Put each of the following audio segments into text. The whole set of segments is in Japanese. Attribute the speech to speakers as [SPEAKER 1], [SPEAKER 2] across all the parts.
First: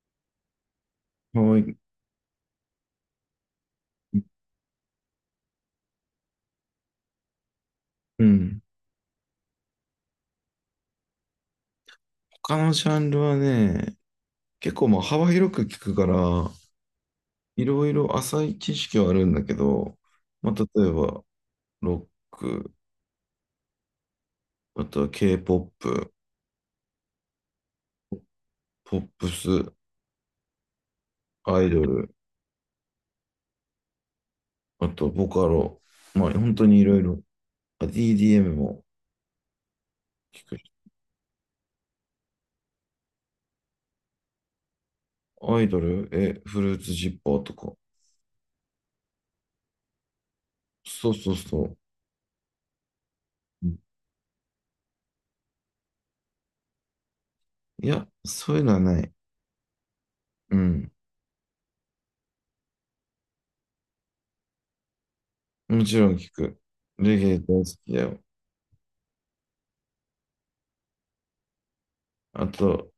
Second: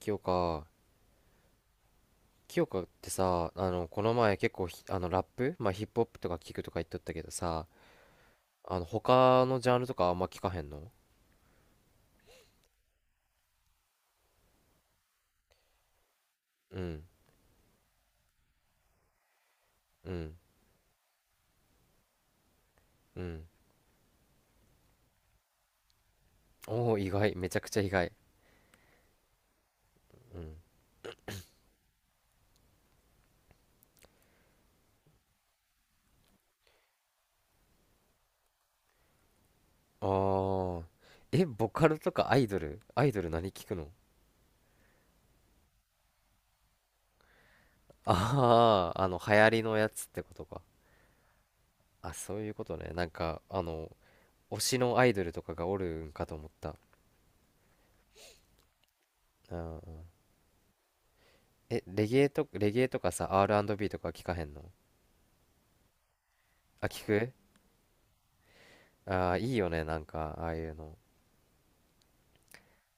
[SPEAKER 1] 清香
[SPEAKER 2] はい。
[SPEAKER 1] 清香ってさ、この前結構ラップ、まあ、ヒップホップとか聞くとか言っとったけどさ、
[SPEAKER 2] うん。
[SPEAKER 1] 他のジャンルとかあんま聞かへんの？
[SPEAKER 2] 他のジャンルはね、結構まあ幅広く聞くから、
[SPEAKER 1] うん。
[SPEAKER 2] いろいろ浅い知識はあるんだけど、
[SPEAKER 1] うん。
[SPEAKER 2] まあ、例えば、ロック、
[SPEAKER 1] うん。
[SPEAKER 2] あとは K-POP、
[SPEAKER 1] おおー、意外、めちゃくちゃ意外。
[SPEAKER 2] ポップス、
[SPEAKER 1] うん。
[SPEAKER 2] アイドル、あとボカロ、まあ本当にいろいろ、あ DDM も
[SPEAKER 1] あ
[SPEAKER 2] 聞くし。
[SPEAKER 1] ー。え、ボカルとかアイドル何聞くの？
[SPEAKER 2] アイドル、フルーツジッパーとか。
[SPEAKER 1] あ、 あー、流行りのやつってことか。
[SPEAKER 2] そうそうそう。
[SPEAKER 1] あ、そういうことね。
[SPEAKER 2] うん。
[SPEAKER 1] 推しのアイドルとかがおるんかと思った。
[SPEAKER 2] いや、そういうのはない。
[SPEAKER 1] うん。うん。
[SPEAKER 2] うん。
[SPEAKER 1] え、レゲエとかさ、 R&B とか聞かへんの？
[SPEAKER 2] もちろん聞く。
[SPEAKER 1] あ、聞
[SPEAKER 2] レゲ
[SPEAKER 1] く。
[SPEAKER 2] エ大好きだよ。
[SPEAKER 1] ああ、いいよね、なんか、ああいうの。
[SPEAKER 2] あと、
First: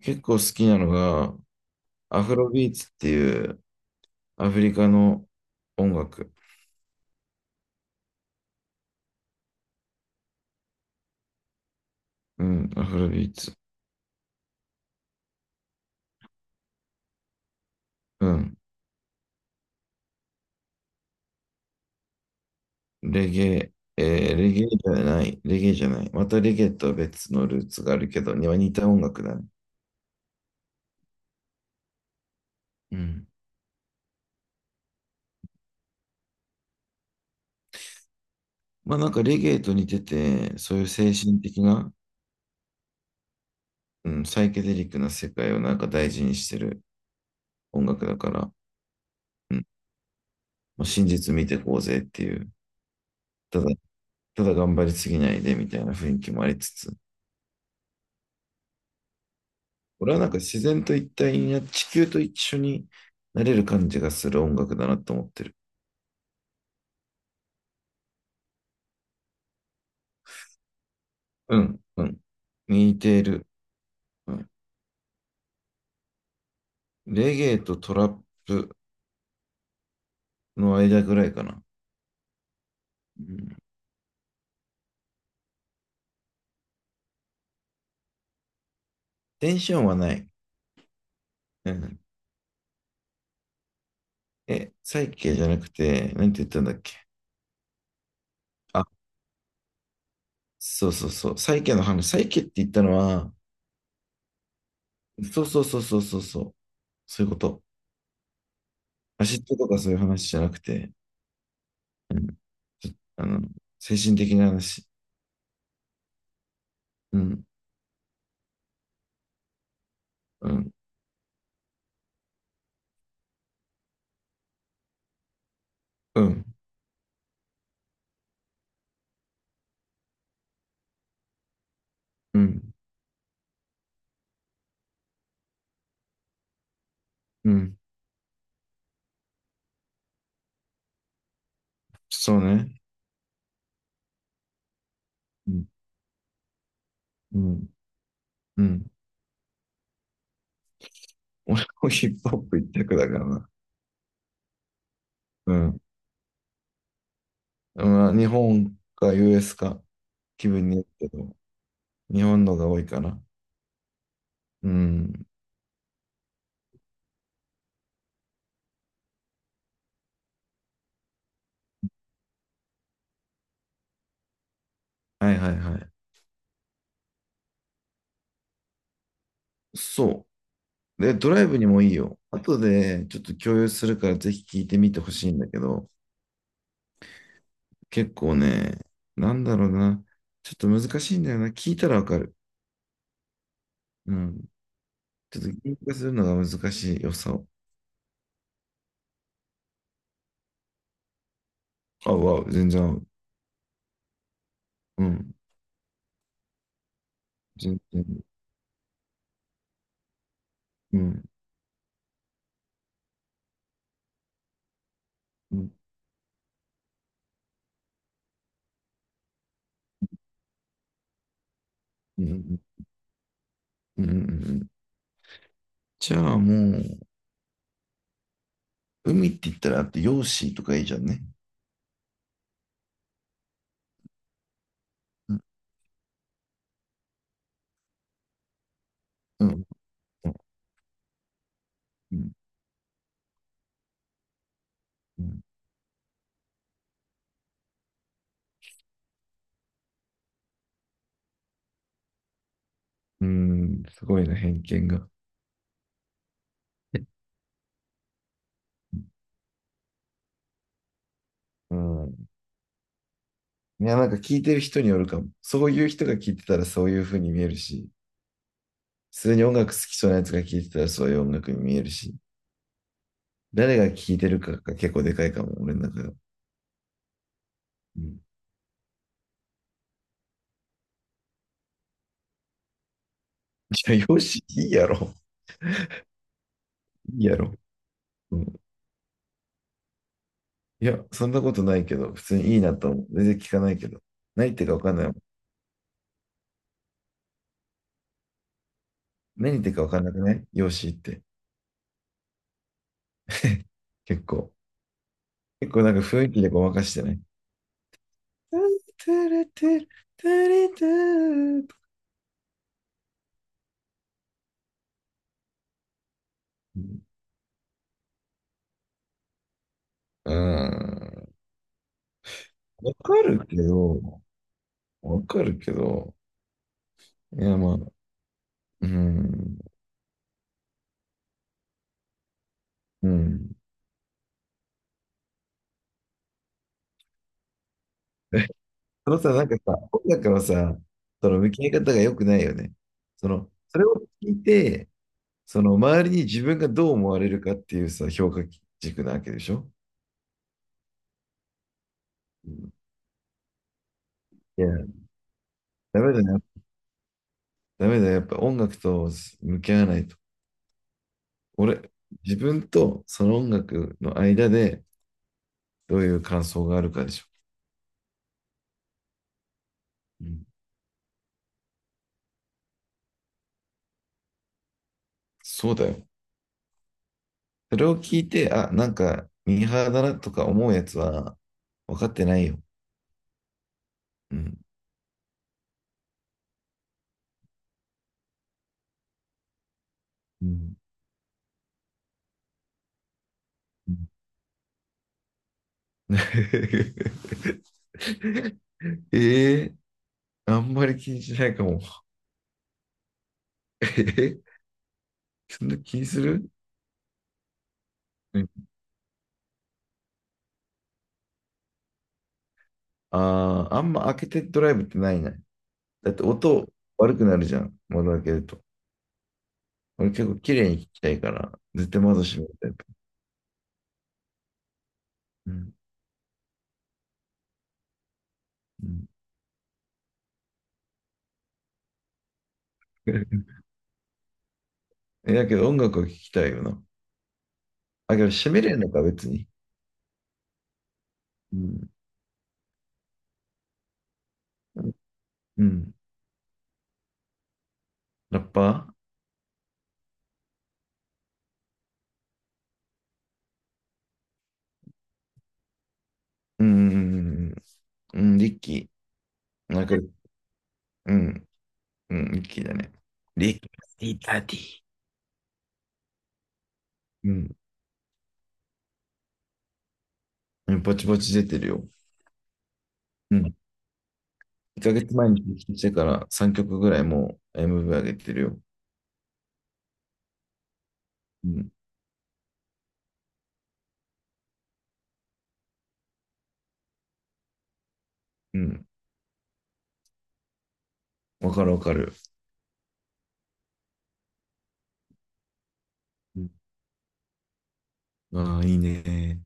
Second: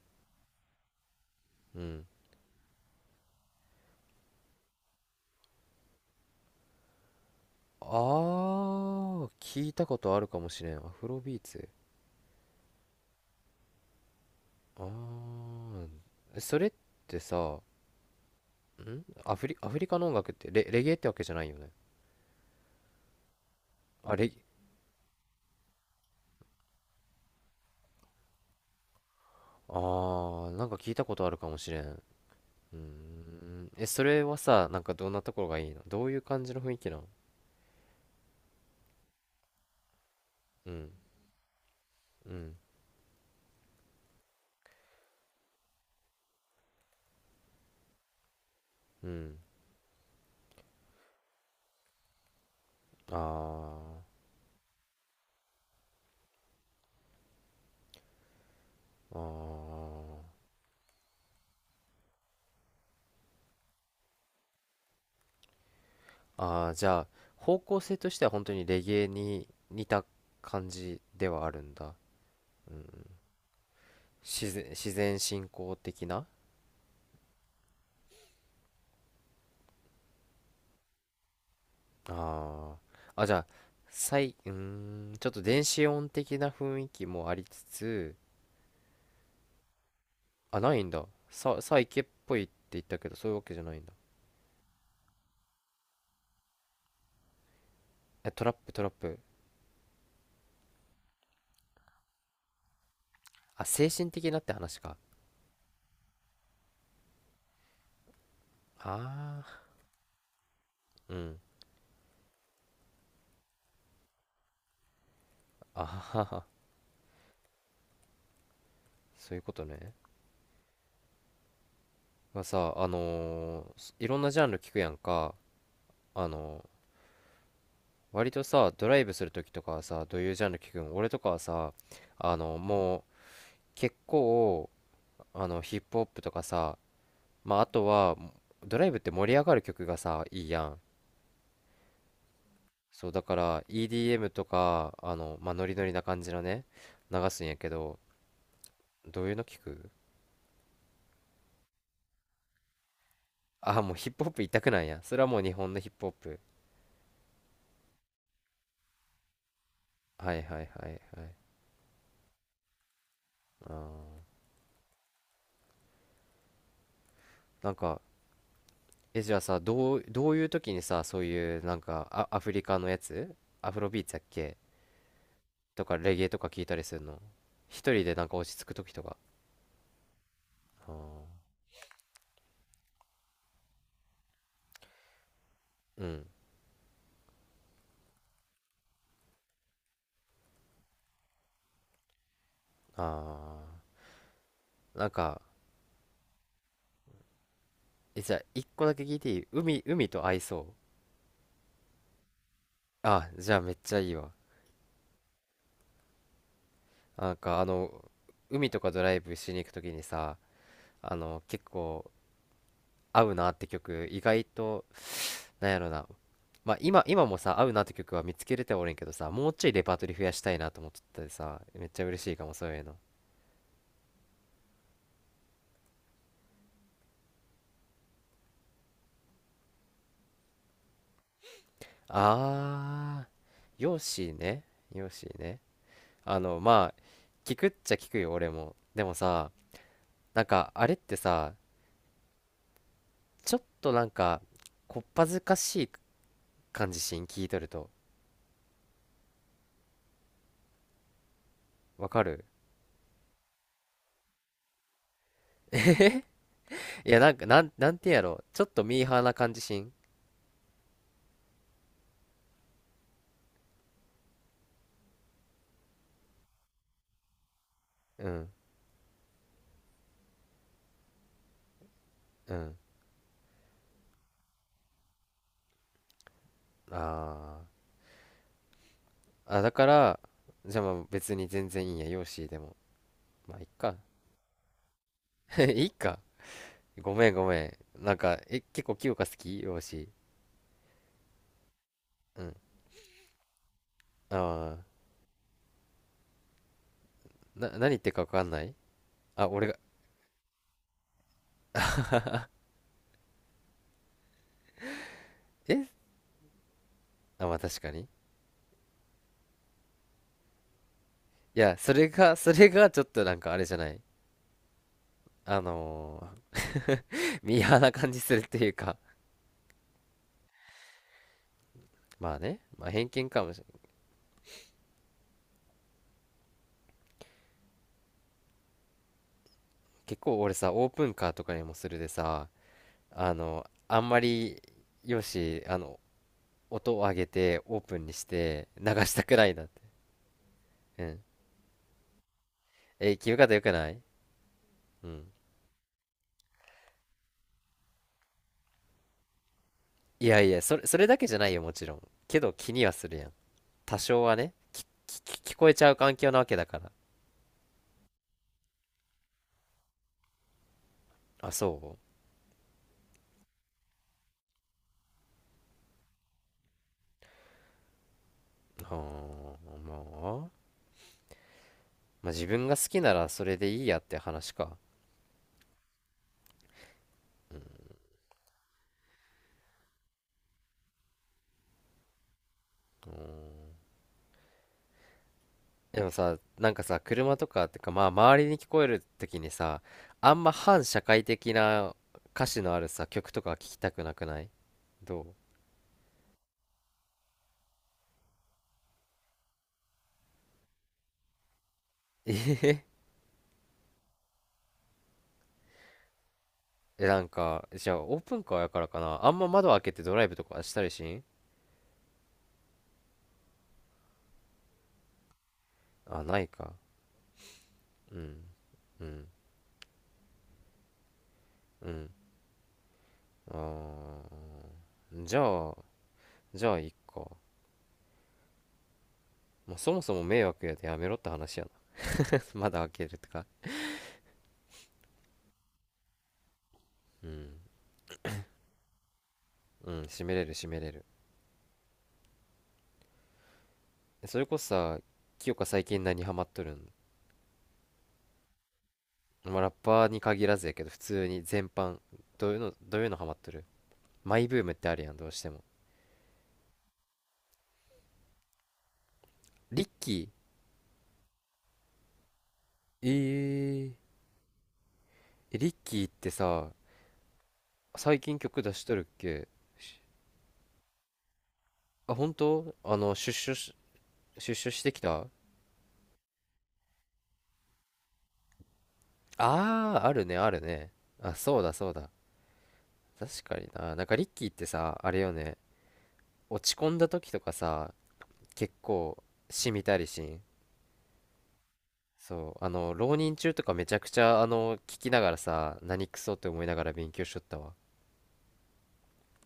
[SPEAKER 2] 結構好きなのが、
[SPEAKER 1] うん。
[SPEAKER 2] アフロビーツっていうアフリカの音楽。
[SPEAKER 1] ああ、聞いたことあるかもしれん。アフロビーツ。
[SPEAKER 2] うん、アフロビーツ。
[SPEAKER 1] ああ、それってさ、
[SPEAKER 2] うん。
[SPEAKER 1] アフリカの音楽ってレゲエってわけじゃないよね？
[SPEAKER 2] レゲエ、
[SPEAKER 1] あ、レ、
[SPEAKER 2] レゲエじゃない、レゲエじゃない。またレゲエとは別のルーツがあるけど、には似た音楽だね。
[SPEAKER 1] ああ、なんか聞いたことあるかもしれん。うー
[SPEAKER 2] うん。
[SPEAKER 1] ん。え、それはさ、なんかどんなところがいいの？どういう感じの雰囲気なの？
[SPEAKER 2] まあなんかレゲエと似てて、
[SPEAKER 1] う
[SPEAKER 2] そういう
[SPEAKER 1] ん、
[SPEAKER 2] 精神的な、
[SPEAKER 1] うん、
[SPEAKER 2] うん、サイケデリックな世界をなんか大事にしてる音楽だから、
[SPEAKER 1] うん。
[SPEAKER 2] うん。まあ、真実見てこうぜっていう。
[SPEAKER 1] あ
[SPEAKER 2] ただ、ただ頑張りすぎないでみたいな雰囲気もありつつ、
[SPEAKER 1] あ、あ
[SPEAKER 2] 俺はなん
[SPEAKER 1] あ。
[SPEAKER 2] か自然と一体にな、地球と一緒になれる感じがする音楽だなと思ってる。
[SPEAKER 1] ああ、じゃあ、方向性としては本当にレゲエに似た感じではあ
[SPEAKER 2] う
[SPEAKER 1] るん
[SPEAKER 2] ん、
[SPEAKER 1] だ。
[SPEAKER 2] うん。
[SPEAKER 1] うん、
[SPEAKER 2] 似ている。うん、
[SPEAKER 1] 自然信仰的な。
[SPEAKER 2] レゲエとトラップの間ぐらいかな。
[SPEAKER 1] ああ、
[SPEAKER 2] う
[SPEAKER 1] あ、じゃあ、
[SPEAKER 2] ん、
[SPEAKER 1] うーん、ちょっと電子音的な雰囲気もありつつ。
[SPEAKER 2] テンションはない。
[SPEAKER 1] あ、ないんだ。
[SPEAKER 2] う
[SPEAKER 1] サイ
[SPEAKER 2] ん、
[SPEAKER 1] ケっぽいって言ったけど、そういうわけじゃないんだ。
[SPEAKER 2] サイケじゃなくて、なんて言ったんだっけ。
[SPEAKER 1] え、トラップ、ト
[SPEAKER 2] あ、
[SPEAKER 1] ラップ。
[SPEAKER 2] そうそうそう。サイケの話。サイケって言ったのは、
[SPEAKER 1] あ、精神的なって話か。
[SPEAKER 2] そうそうそうそうそうそう。そういうこと。アシ
[SPEAKER 1] あ
[SPEAKER 2] ッド
[SPEAKER 1] あ、
[SPEAKER 2] とかそういう話じゃなくて、
[SPEAKER 1] うん。
[SPEAKER 2] うん、ちょあの、精神的な話。
[SPEAKER 1] あはは、
[SPEAKER 2] うん、
[SPEAKER 1] そういうことね。
[SPEAKER 2] うん、
[SPEAKER 1] まあさ、いろんなジャンル聞くやんか。
[SPEAKER 2] う
[SPEAKER 1] あ
[SPEAKER 2] ん、
[SPEAKER 1] の割とさ、ドライブするときとかはさ、どういうジャンル聞くん？俺とかはさ、
[SPEAKER 2] うん、
[SPEAKER 1] もう結構、ヒップホップとかさ、
[SPEAKER 2] う
[SPEAKER 1] まあ、あ
[SPEAKER 2] ん。
[SPEAKER 1] とは、ドライブって盛り上がる曲がさ、いいやん。
[SPEAKER 2] そうね。
[SPEAKER 1] そう、だから EDM とか、ま
[SPEAKER 2] う
[SPEAKER 1] あ、
[SPEAKER 2] ん。
[SPEAKER 1] ノリノリな感じのね、流
[SPEAKER 2] う
[SPEAKER 1] すんや
[SPEAKER 2] ん。
[SPEAKER 1] けど、
[SPEAKER 2] うん。
[SPEAKER 1] どういうの聞く？
[SPEAKER 2] 俺もヒップホップ一択だからな。
[SPEAKER 1] あ、もうヒップホップ一択なんや。それはもう日
[SPEAKER 2] う
[SPEAKER 1] 本の
[SPEAKER 2] ん。
[SPEAKER 1] ヒップホップ。
[SPEAKER 2] まあ、日本か US か
[SPEAKER 1] はい
[SPEAKER 2] 気
[SPEAKER 1] は
[SPEAKER 2] 分
[SPEAKER 1] い
[SPEAKER 2] によ
[SPEAKER 1] は
[SPEAKER 2] る
[SPEAKER 1] い
[SPEAKER 2] け
[SPEAKER 1] はい。
[SPEAKER 2] ど、日本のが多いかな。
[SPEAKER 1] あー、
[SPEAKER 2] うん。
[SPEAKER 1] なんか、え、じゃあさ、どういう時にさ、そういう、なんか、あ、アフリカのやつ、アフロビーツやっけ、
[SPEAKER 2] はいはいは
[SPEAKER 1] と
[SPEAKER 2] い。
[SPEAKER 1] かレゲエとか聞いたりするの？一人でなんか落ち着く時とか？
[SPEAKER 2] そ
[SPEAKER 1] あ
[SPEAKER 2] う。で、
[SPEAKER 1] ー。
[SPEAKER 2] ドライブにもいいよ。後でちょっと共有するからぜひ聞いてみてほしいんだけど、
[SPEAKER 1] うん。
[SPEAKER 2] 結構ね、なんだろうな。ちょっと難しいんだよな。聞いたらわかる。
[SPEAKER 1] あ
[SPEAKER 2] うん。
[SPEAKER 1] ー。なん
[SPEAKER 2] ちょ
[SPEAKER 1] か、
[SPEAKER 2] っと言語化するのが難しい良さを。
[SPEAKER 1] え、じゃあ一個だけ聞いていい？海と合いそう？
[SPEAKER 2] あ、全然合う。
[SPEAKER 1] あ、じゃあめっちゃいいわ。
[SPEAKER 2] うん。
[SPEAKER 1] なんかあ
[SPEAKER 2] 全
[SPEAKER 1] の
[SPEAKER 2] 然。
[SPEAKER 1] 海とかドライブしに行く時にさ、
[SPEAKER 2] うん。
[SPEAKER 1] 結構合うなって曲意外と、
[SPEAKER 2] う
[SPEAKER 1] なん
[SPEAKER 2] ん。
[SPEAKER 1] やろな。まあ今、もさ合うなって曲は見つけれてはおれんけどさ、もうちょいレパートリー増やしたいなと思っとったでさ、めっちゃ嬉
[SPEAKER 2] うん。う
[SPEAKER 1] しいかも
[SPEAKER 2] ん、
[SPEAKER 1] そういうの。
[SPEAKER 2] うん、うん、うん。じゃあもう、海って言ったらあって、ヨーシーとかいいじゃんね。
[SPEAKER 1] ああ。ヨッシーね。ヨッシ
[SPEAKER 2] う
[SPEAKER 1] ー
[SPEAKER 2] ん、
[SPEAKER 1] ね。あのまあ聞くっちゃ聞くよ、俺も。でも
[SPEAKER 2] うん、
[SPEAKER 1] さ、
[SPEAKER 2] うん、
[SPEAKER 1] なんかあれってさ、ちょっとなんかこっ
[SPEAKER 2] う
[SPEAKER 1] ぱず
[SPEAKER 2] ん、
[SPEAKER 1] かしい感じしん、聞いとると。わかる。
[SPEAKER 2] うん。すごいな、偏見が。
[SPEAKER 1] いやなんか、なんてやろ、ちょっとミーハーな感じしん。
[SPEAKER 2] うん。いや、なんか聞いてる人によるかも。そういう人が聞いてたらそういう風に見えるし、
[SPEAKER 1] うん。
[SPEAKER 2] 普通に音楽好きそうなやつが聞いてたらそういう音楽に見えるし、
[SPEAKER 1] うん。
[SPEAKER 2] 誰が聞いてるかが結構でかいかも、俺の中では。
[SPEAKER 1] あ
[SPEAKER 2] うん。
[SPEAKER 1] ー、あ、だからじゃあまあ別に全然いいんやよーしでも、まあいっ
[SPEAKER 2] い
[SPEAKER 1] か。
[SPEAKER 2] や、ヨーシーいいやろ。
[SPEAKER 1] いいか、ご
[SPEAKER 2] いい
[SPEAKER 1] めん
[SPEAKER 2] や
[SPEAKER 1] ご
[SPEAKER 2] ろ。
[SPEAKER 1] めん、なん
[SPEAKER 2] う
[SPEAKER 1] か、え、
[SPEAKER 2] ん。
[SPEAKER 1] 結構清香好きよーし。
[SPEAKER 2] いや、そんなことないけど、普通
[SPEAKER 1] うん。
[SPEAKER 2] にいいなと思う。全然聞かないけど。ないってかわ
[SPEAKER 1] ああ、
[SPEAKER 2] かんない。
[SPEAKER 1] 何言ってるかわかんない。あ、
[SPEAKER 2] 何言っ
[SPEAKER 1] 俺
[SPEAKER 2] てる
[SPEAKER 1] が。
[SPEAKER 2] か分かんなくない容姿って。結構。結構
[SPEAKER 1] え、
[SPEAKER 2] なんか雰囲気でごまかしてね。
[SPEAKER 1] あ、まあ確かに。
[SPEAKER 2] トゥルトゥルトゥルト
[SPEAKER 1] い
[SPEAKER 2] ゥル。
[SPEAKER 1] や、それが、それがちょっとなんかあれじゃない。あのミーハーな感じするっていうか。
[SPEAKER 2] うん。
[SPEAKER 1] まあね、まあ
[SPEAKER 2] わ
[SPEAKER 1] 偏
[SPEAKER 2] か
[SPEAKER 1] 見か
[SPEAKER 2] る
[SPEAKER 1] も
[SPEAKER 2] け
[SPEAKER 1] しれない。
[SPEAKER 2] ど、わかるけど、いやまあ、うん、
[SPEAKER 1] 結構俺さ、オープンカーとかにもするでさ、
[SPEAKER 2] う
[SPEAKER 1] あ
[SPEAKER 2] ん。
[SPEAKER 1] の、あんまり、よし、あの、音を上げて、オープンにし
[SPEAKER 2] え
[SPEAKER 1] て、流
[SPEAKER 2] そ
[SPEAKER 1] し
[SPEAKER 2] の
[SPEAKER 1] た
[SPEAKER 2] さ、
[SPEAKER 1] く
[SPEAKER 2] な
[SPEAKER 1] な
[SPEAKER 2] ん
[SPEAKER 1] い
[SPEAKER 2] か
[SPEAKER 1] なっ
[SPEAKER 2] さ、
[SPEAKER 1] て。
[SPEAKER 2] 音楽のさ、
[SPEAKER 1] うん。
[SPEAKER 2] その向き合い方が良くないよね。
[SPEAKER 1] えー、聞き方良く
[SPEAKER 2] それ
[SPEAKER 1] な
[SPEAKER 2] を
[SPEAKER 1] い？
[SPEAKER 2] 聞いて、
[SPEAKER 1] うん。
[SPEAKER 2] その周りに自分がどう思われるかっていうさ、評価軸なわけでしょ。
[SPEAKER 1] いやいや、それだけじゃないよ、もちろん。け
[SPEAKER 2] う
[SPEAKER 1] ど気
[SPEAKER 2] ん。
[SPEAKER 1] にはするやん。多少はね、
[SPEAKER 2] いや、
[SPEAKER 1] き聞こえちゃう
[SPEAKER 2] ダメ
[SPEAKER 1] 環
[SPEAKER 2] だ
[SPEAKER 1] 境な
[SPEAKER 2] ね。
[SPEAKER 1] わけだから。
[SPEAKER 2] ダメだよ、やっぱ音楽と向き合わないと。
[SPEAKER 1] あ、
[SPEAKER 2] 俺、
[SPEAKER 1] そ
[SPEAKER 2] 自分とその音楽の間でどういう感想があるかでしょ。
[SPEAKER 1] うはあ、
[SPEAKER 2] う
[SPEAKER 1] ま
[SPEAKER 2] ん。
[SPEAKER 1] あ。まあ、自分が好きならそれでいいやって話か。
[SPEAKER 2] そうだよ。それを聞いて、あ、なんか、ミーハーだなとか思うやつは分かってないよ。
[SPEAKER 1] うーん。
[SPEAKER 2] うん。
[SPEAKER 1] でもさ、なんかさ、車とかってか、まあ、周りに聞こえる時にさ、あん
[SPEAKER 2] う
[SPEAKER 1] ま
[SPEAKER 2] ん。
[SPEAKER 1] 反社会的な歌詞のあるさ、曲とか聞きたくなくない？どう？
[SPEAKER 2] ええ、あんまり気にしないかも。
[SPEAKER 1] えへへ。
[SPEAKER 2] えーそんな気にする？
[SPEAKER 1] え、なんか、じゃあ、オープ
[SPEAKER 2] う
[SPEAKER 1] ン
[SPEAKER 2] ん。
[SPEAKER 1] カーやからかな。あんま窓開けてドライブとかしたりしん？
[SPEAKER 2] ああ、あんま開けてドライブってないない。だっ
[SPEAKER 1] あ、
[SPEAKER 2] て
[SPEAKER 1] ない
[SPEAKER 2] 音
[SPEAKER 1] か。
[SPEAKER 2] 悪くなるじゃん、窓
[SPEAKER 1] う
[SPEAKER 2] 開け
[SPEAKER 1] ん。
[SPEAKER 2] ると。
[SPEAKER 1] うん。
[SPEAKER 2] 俺結構綺麗に聞きたいから、
[SPEAKER 1] う
[SPEAKER 2] 絶対
[SPEAKER 1] ん。
[SPEAKER 2] 窓閉めるタイプ。
[SPEAKER 1] あー、じゃ
[SPEAKER 2] うん。
[SPEAKER 1] あ、いっか。
[SPEAKER 2] うん、
[SPEAKER 1] まあ、そもそも迷惑やでやめろって話やな。窓開けるとか。
[SPEAKER 2] だけど音楽を聞きたいよな。
[SPEAKER 1] うん。
[SPEAKER 2] あ、けど閉めれんのか、別に。
[SPEAKER 1] うん、締めれる締めれる。
[SPEAKER 2] うん。
[SPEAKER 1] それこそさ、清
[SPEAKER 2] う
[SPEAKER 1] 香最
[SPEAKER 2] ん。
[SPEAKER 1] 近何ハマっとるん？
[SPEAKER 2] ラッパー。
[SPEAKER 1] まあ、ラッパーに限らずやけど、普通に全般、どういうのハマっとる？マイブームってあるやん、どうしても。
[SPEAKER 2] うん。うん、リッキー。な
[SPEAKER 1] リ
[SPEAKER 2] ん
[SPEAKER 1] ッ
[SPEAKER 2] か、
[SPEAKER 1] キー。
[SPEAKER 2] うん。うん、リッキーだね。
[SPEAKER 1] え
[SPEAKER 2] リッ
[SPEAKER 1] ー。
[SPEAKER 2] キーダディ。
[SPEAKER 1] え、リッキーってさ、
[SPEAKER 2] うん。
[SPEAKER 1] 最近曲出しとるっけ？し
[SPEAKER 2] うん、ぼちぼち出てるよ。
[SPEAKER 1] あ、本当、あの、
[SPEAKER 2] うん。
[SPEAKER 1] 出所し
[SPEAKER 2] 1
[SPEAKER 1] てき
[SPEAKER 2] ヶ
[SPEAKER 1] た
[SPEAKER 2] 月
[SPEAKER 1] あ。
[SPEAKER 2] 前に聞いてから3曲ぐらいもう MV 上げてるよ。
[SPEAKER 1] あー、あるね、あるね。あ、
[SPEAKER 2] う
[SPEAKER 1] そうだ、
[SPEAKER 2] ん。
[SPEAKER 1] そうだ。確かにな。なんかリッキーってさ、あれよね、落ち込んだ時とかさ、
[SPEAKER 2] う
[SPEAKER 1] 結
[SPEAKER 2] ん。
[SPEAKER 1] 構、しみたりしん。
[SPEAKER 2] わかるわかる。
[SPEAKER 1] そう、あの、浪人中とかめちゃくちゃ、あの、聞きながらさ、何クソっ
[SPEAKER 2] う
[SPEAKER 1] て
[SPEAKER 2] ん、
[SPEAKER 1] 思いながら勉強しとったわ。
[SPEAKER 2] ああ、いいね。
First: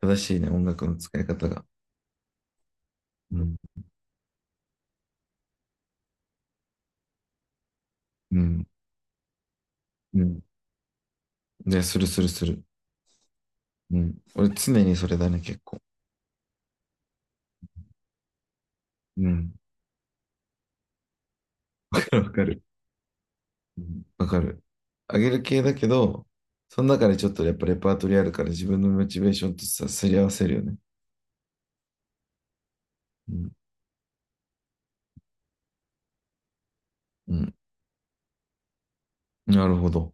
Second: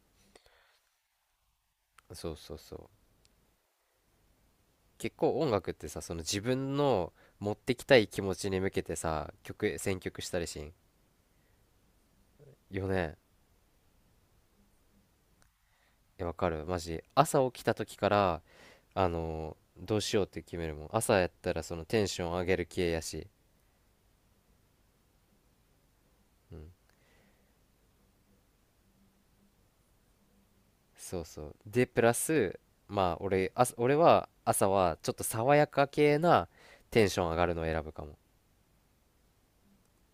[SPEAKER 2] 正しいね、音楽の使い方が。
[SPEAKER 1] そうそうそう。
[SPEAKER 2] うん、
[SPEAKER 1] 結構音楽ってさ、その自分の持ってきたい気持
[SPEAKER 2] う
[SPEAKER 1] ちに
[SPEAKER 2] ん。
[SPEAKER 1] 向けてさ、選曲
[SPEAKER 2] う
[SPEAKER 1] した
[SPEAKER 2] ん。
[SPEAKER 1] りしん。
[SPEAKER 2] ね、するするする。
[SPEAKER 1] よね。
[SPEAKER 2] うん。俺常にそれだね、結構。
[SPEAKER 1] え、わかる。マジ。朝起きた時から、あ
[SPEAKER 2] うん。
[SPEAKER 1] の、どうしようって決めるもん。朝やったらそのテン ショ
[SPEAKER 2] わ
[SPEAKER 1] ン上
[SPEAKER 2] か
[SPEAKER 1] げ
[SPEAKER 2] る。
[SPEAKER 1] る系やし。
[SPEAKER 2] うん、わかる。あげる系だけど、
[SPEAKER 1] うん。
[SPEAKER 2] その中でちょっとやっぱレパートリーあるから自分のモチベーションとさ、すり合わせるよね。
[SPEAKER 1] そうそう。で、プラス、まあ、
[SPEAKER 2] うん。
[SPEAKER 1] 俺は朝はちょっと爽やか系なテンション
[SPEAKER 2] う
[SPEAKER 1] 上がる
[SPEAKER 2] ん。
[SPEAKER 1] のを選ぶかも。
[SPEAKER 2] なるほど。